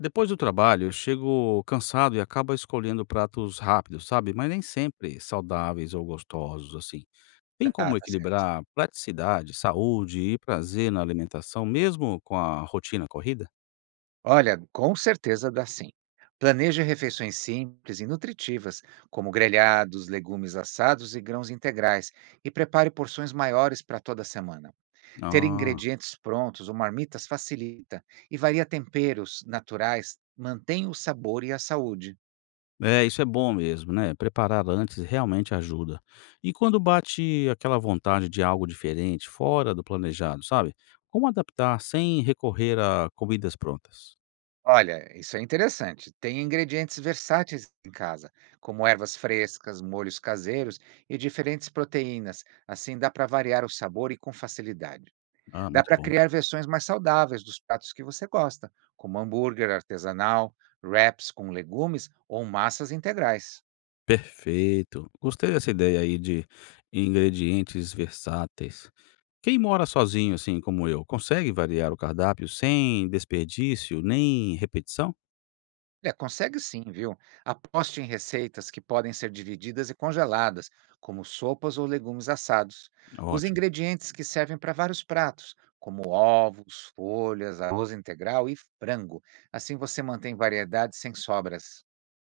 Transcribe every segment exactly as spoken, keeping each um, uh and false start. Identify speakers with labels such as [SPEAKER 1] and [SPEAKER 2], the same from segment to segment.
[SPEAKER 1] Depois do trabalho, eu chego cansado e acabo escolhendo pratos rápidos, sabe? Mas nem sempre saudáveis ou gostosos, assim. Tem
[SPEAKER 2] Ah,
[SPEAKER 1] como
[SPEAKER 2] tá certo.
[SPEAKER 1] equilibrar praticidade, saúde e prazer na alimentação, mesmo com a rotina corrida?
[SPEAKER 2] Olha, com certeza dá sim. Planeje refeições simples e nutritivas, como grelhados, legumes assados e grãos integrais, e prepare porções maiores para toda semana. Ter
[SPEAKER 1] Ah,
[SPEAKER 2] ingredientes prontos ou marmitas facilita e varia temperos naturais, mantém o sabor e a saúde.
[SPEAKER 1] é, isso é bom mesmo, né? Preparar antes realmente ajuda. E quando bate aquela vontade de algo diferente, fora do planejado, sabe? Como adaptar sem recorrer a comidas prontas?
[SPEAKER 2] Olha, isso é interessante. Tem ingredientes versáteis em casa, como ervas frescas, molhos caseiros e diferentes proteínas. Assim dá para variar o sabor e com facilidade.
[SPEAKER 1] Ah,
[SPEAKER 2] Dá
[SPEAKER 1] muito
[SPEAKER 2] para
[SPEAKER 1] bom.
[SPEAKER 2] criar versões mais saudáveis dos pratos que você gosta, como hambúrguer artesanal, wraps com legumes ou massas integrais.
[SPEAKER 1] Perfeito. Gostei dessa ideia aí de ingredientes versáteis. Quem mora sozinho, assim como eu, consegue variar o cardápio sem desperdício nem repetição?
[SPEAKER 2] Olha, consegue sim, viu? Aposte em receitas que podem ser divididas e congeladas, como sopas ou legumes assados. Os
[SPEAKER 1] Ótimo.
[SPEAKER 2] ingredientes que servem para vários pratos, como ovos, folhas, arroz integral e frango. Assim você mantém variedade sem sobras.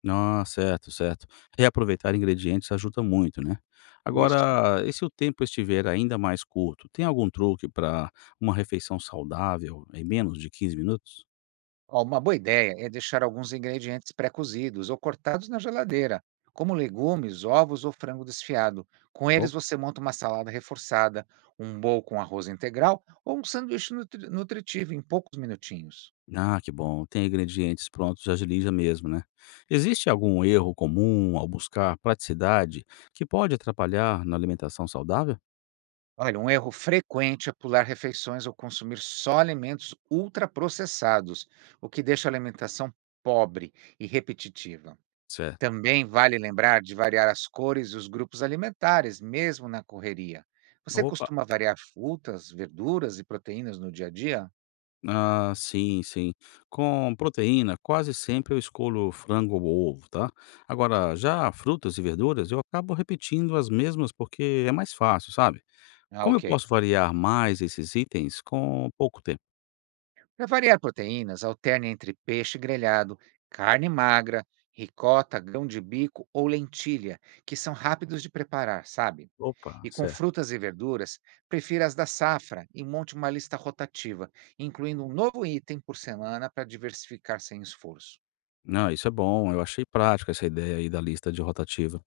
[SPEAKER 1] Ah, certo, certo. Reaproveitar ingredientes ajuda muito, né?
[SPEAKER 2] Isso.
[SPEAKER 1] Agora, e se o tempo estiver ainda mais curto, tem algum truque para uma refeição saudável em menos de quinze minutos?
[SPEAKER 2] Ó, uma boa ideia é deixar alguns ingredientes pré-cozidos ou cortados na geladeira, como legumes, ovos ou frango desfiado. Com eles, você monta uma salada reforçada, um bowl com arroz integral ou um sanduíche nutri- nutritivo em poucos minutinhos.
[SPEAKER 1] Ah, que bom. Tem ingredientes prontos, agiliza mesmo, né? Existe algum erro comum ao buscar praticidade que pode atrapalhar na alimentação saudável?
[SPEAKER 2] Olha, um erro frequente é pular refeições ou consumir só alimentos ultraprocessados, o que deixa a alimentação pobre e repetitiva.
[SPEAKER 1] Certo.
[SPEAKER 2] Também vale lembrar de variar as cores e os grupos alimentares, mesmo na correria. Você
[SPEAKER 1] Opa.
[SPEAKER 2] costuma variar frutas, verduras e proteínas no dia a dia?
[SPEAKER 1] Ah, sim, sim. Com proteína, quase sempre eu escolho frango ou ovo, tá?
[SPEAKER 2] Hum.
[SPEAKER 1] Agora, já frutas e verduras, eu acabo repetindo as mesmas porque é mais fácil, sabe?
[SPEAKER 2] Ah,
[SPEAKER 1] Como eu
[SPEAKER 2] ok.
[SPEAKER 1] posso variar mais esses itens com pouco tempo?
[SPEAKER 2] Para variar proteínas, alterne entre peixe grelhado, carne magra, ricota, grão de bico ou lentilha, que são rápidos de preparar, sabe?
[SPEAKER 1] Opa,
[SPEAKER 2] E com
[SPEAKER 1] certo.
[SPEAKER 2] frutas e verduras, prefira as da safra e monte uma lista rotativa, incluindo um novo item por semana para diversificar sem esforço.
[SPEAKER 1] Não, isso é bom, eu achei prática essa ideia aí da lista de rotativa.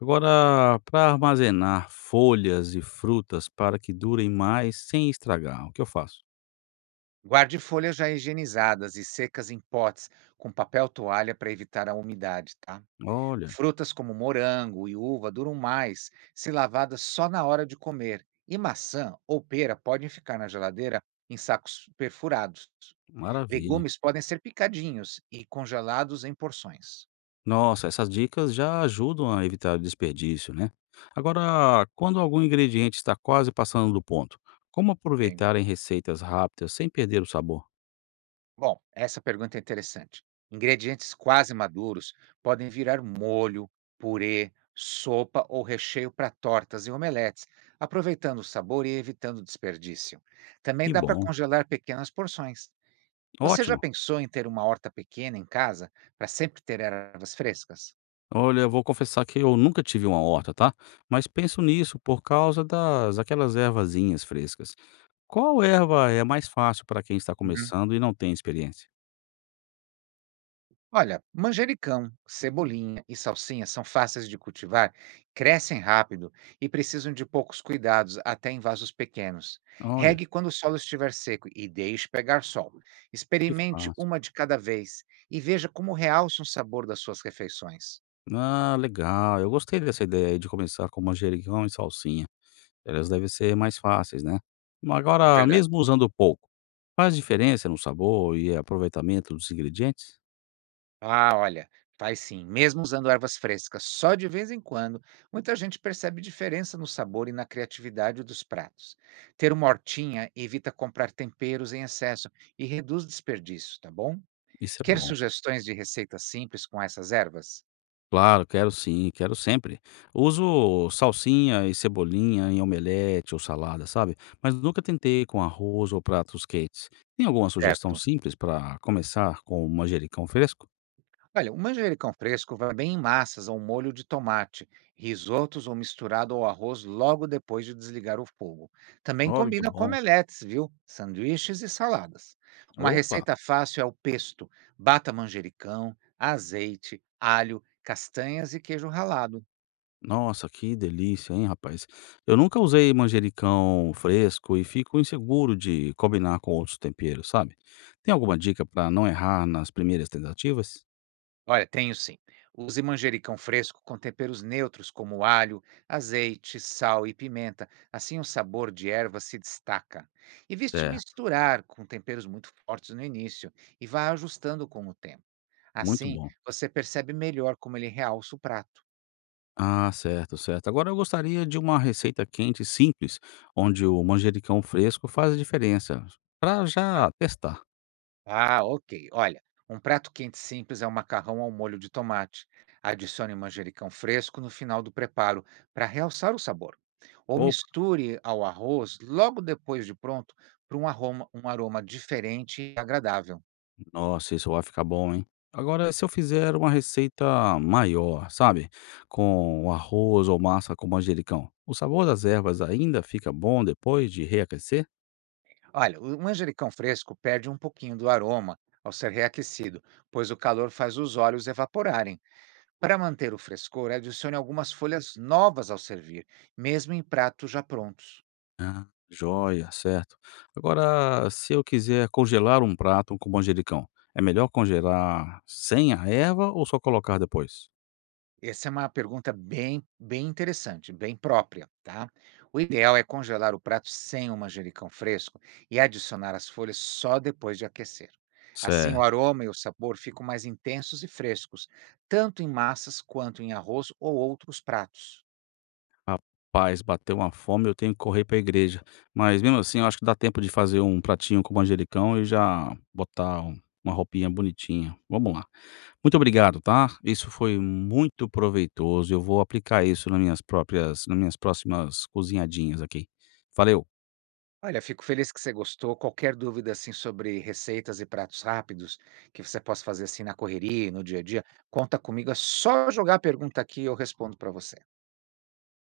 [SPEAKER 1] Agora, para armazenar folhas e frutas para que durem mais sem estragar, o que eu faço?
[SPEAKER 2] Guarde folhas já higienizadas e secas em potes com papel toalha para evitar a umidade, tá?
[SPEAKER 1] Olha,
[SPEAKER 2] Frutas como morango e uva duram mais se lavadas só na hora de comer, e maçã ou pera podem ficar na geladeira em sacos perfurados.
[SPEAKER 1] maravilha.
[SPEAKER 2] Legumes podem ser picadinhos e congelados em porções.
[SPEAKER 1] Nossa, essas dicas já ajudam a evitar desperdício, né? Agora, quando algum ingrediente está quase passando do ponto, como
[SPEAKER 2] Ok?
[SPEAKER 1] aproveitar em receitas rápidas sem perder o sabor?
[SPEAKER 2] Bom, essa pergunta é interessante. Ingredientes quase maduros podem virar molho, purê, sopa ou recheio para tortas e omeletes, aproveitando o sabor e evitando desperdício. Também
[SPEAKER 1] Que
[SPEAKER 2] dá para
[SPEAKER 1] bom,
[SPEAKER 2] congelar pequenas porções. Você já
[SPEAKER 1] ótimo.
[SPEAKER 2] pensou em ter uma horta pequena em casa para sempre ter ervas frescas?
[SPEAKER 1] Olha, eu vou confessar que eu nunca tive uma horta, tá? Mas penso nisso por causa das aquelas ervazinhas frescas. Qual erva é mais fácil para quem está
[SPEAKER 2] Uhum.
[SPEAKER 1] começando e não tem experiência?
[SPEAKER 2] Olha, manjericão, cebolinha e salsinha são fáceis de cultivar, crescem rápido e precisam de poucos cuidados, até em vasos pequenos.
[SPEAKER 1] Olha,
[SPEAKER 2] Regue quando o solo estiver seco e deixe pegar sol.
[SPEAKER 1] que
[SPEAKER 2] Experimente
[SPEAKER 1] fácil.
[SPEAKER 2] uma de cada vez e veja como realça o sabor das suas refeições.
[SPEAKER 1] Ah, legal. Eu gostei dessa ideia aí de começar com manjericão e salsinha. Elas devem ser mais fáceis, né? Mas
[SPEAKER 2] É
[SPEAKER 1] agora,
[SPEAKER 2] verdade.
[SPEAKER 1] mesmo usando pouco, faz diferença no sabor e aproveitamento dos ingredientes?
[SPEAKER 2] Ah, olha, faz sim. Mesmo usando ervas frescas, só de vez em quando, muita gente percebe diferença no sabor e na criatividade dos pratos. Ter uma hortinha evita comprar temperos em excesso e reduz desperdício, tá bom?
[SPEAKER 1] Isso é
[SPEAKER 2] Quer
[SPEAKER 1] bom.
[SPEAKER 2] sugestões de receitas simples com essas ervas?
[SPEAKER 1] Claro, quero sim, quero sempre. Uso salsinha e cebolinha em omelete ou salada, sabe? Mas nunca tentei com arroz ou pratos quentes. Tem alguma sugestão
[SPEAKER 2] Certo.
[SPEAKER 1] simples para começar com o manjericão fresco?
[SPEAKER 2] Olha, o manjericão fresco vai bem em massas ao molho de tomate, risotos ou misturado ao arroz logo depois de desligar o fogo. Também
[SPEAKER 1] Olha, que
[SPEAKER 2] combina com
[SPEAKER 1] bom.
[SPEAKER 2] omeletes, viu? Sanduíches e saladas. Uma
[SPEAKER 1] Opa!
[SPEAKER 2] receita fácil é o pesto. Bata manjericão, azeite, alho, castanhas e queijo ralado.
[SPEAKER 1] Nossa, que delícia, hein, rapaz? Eu nunca usei manjericão fresco e fico inseguro de combinar com outros temperos, sabe? Tem alguma dica para não errar nas primeiras tentativas?
[SPEAKER 2] Olha, tenho sim. Use manjericão fresco com temperos neutros como alho, azeite, sal e pimenta. Assim o sabor de erva se destaca. Evite
[SPEAKER 1] É,
[SPEAKER 2] misturar com temperos muito fortes no início e vá ajustando com o tempo.
[SPEAKER 1] muito
[SPEAKER 2] Assim,
[SPEAKER 1] bom.
[SPEAKER 2] você percebe melhor como ele realça o prato.
[SPEAKER 1] Ah, certo, certo. Agora eu gostaria de uma receita quente simples, onde o manjericão fresco faz a diferença, para já testar.
[SPEAKER 2] Ah, ok. Olha, um prato quente simples é um macarrão ao molho de tomate. Adicione manjericão fresco no final do preparo para realçar o sabor. Ou
[SPEAKER 1] Opa,
[SPEAKER 2] misture ao arroz logo depois de pronto para um aroma, um aroma diferente e agradável.
[SPEAKER 1] nossa, isso vai ficar bom, hein? Agora, se eu fizer uma receita maior, sabe? Com arroz ou massa com manjericão, o sabor das ervas ainda fica bom depois de reaquecer?
[SPEAKER 2] Olha, o um manjericão fresco perde um pouquinho do aroma ao ser reaquecido, pois o calor faz os óleos evaporarem. Para manter o frescor, adicione algumas folhas novas ao servir, mesmo em pratos já prontos.
[SPEAKER 1] Ah, joia, certo. Agora, se eu quiser congelar um prato com manjericão, é melhor congelar sem a erva ou só colocar depois?
[SPEAKER 2] Essa é uma pergunta bem, bem interessante, bem própria, tá? O ideal é congelar o prato sem o manjericão fresco e adicionar as folhas só depois de aquecer. Assim, o
[SPEAKER 1] Certo.
[SPEAKER 2] aroma e o sabor ficam mais intensos e frescos, tanto em massas quanto em arroz ou outros pratos.
[SPEAKER 1] Rapaz, bateu uma fome, eu tenho que correr pra igreja. Mas mesmo assim eu acho que dá tempo de fazer um pratinho com manjericão e já botar um uma roupinha bonitinha. Vamos lá. Muito obrigado, tá? Isso foi muito proveitoso, eu vou aplicar isso nas minhas próprias nas minhas próximas cozinhadinhas aqui. Valeu.
[SPEAKER 2] Olha, fico feliz que você gostou. Qualquer dúvida assim sobre receitas e pratos rápidos que você possa fazer assim na correria, e no dia a dia, conta comigo. É só jogar a pergunta aqui e eu respondo para você.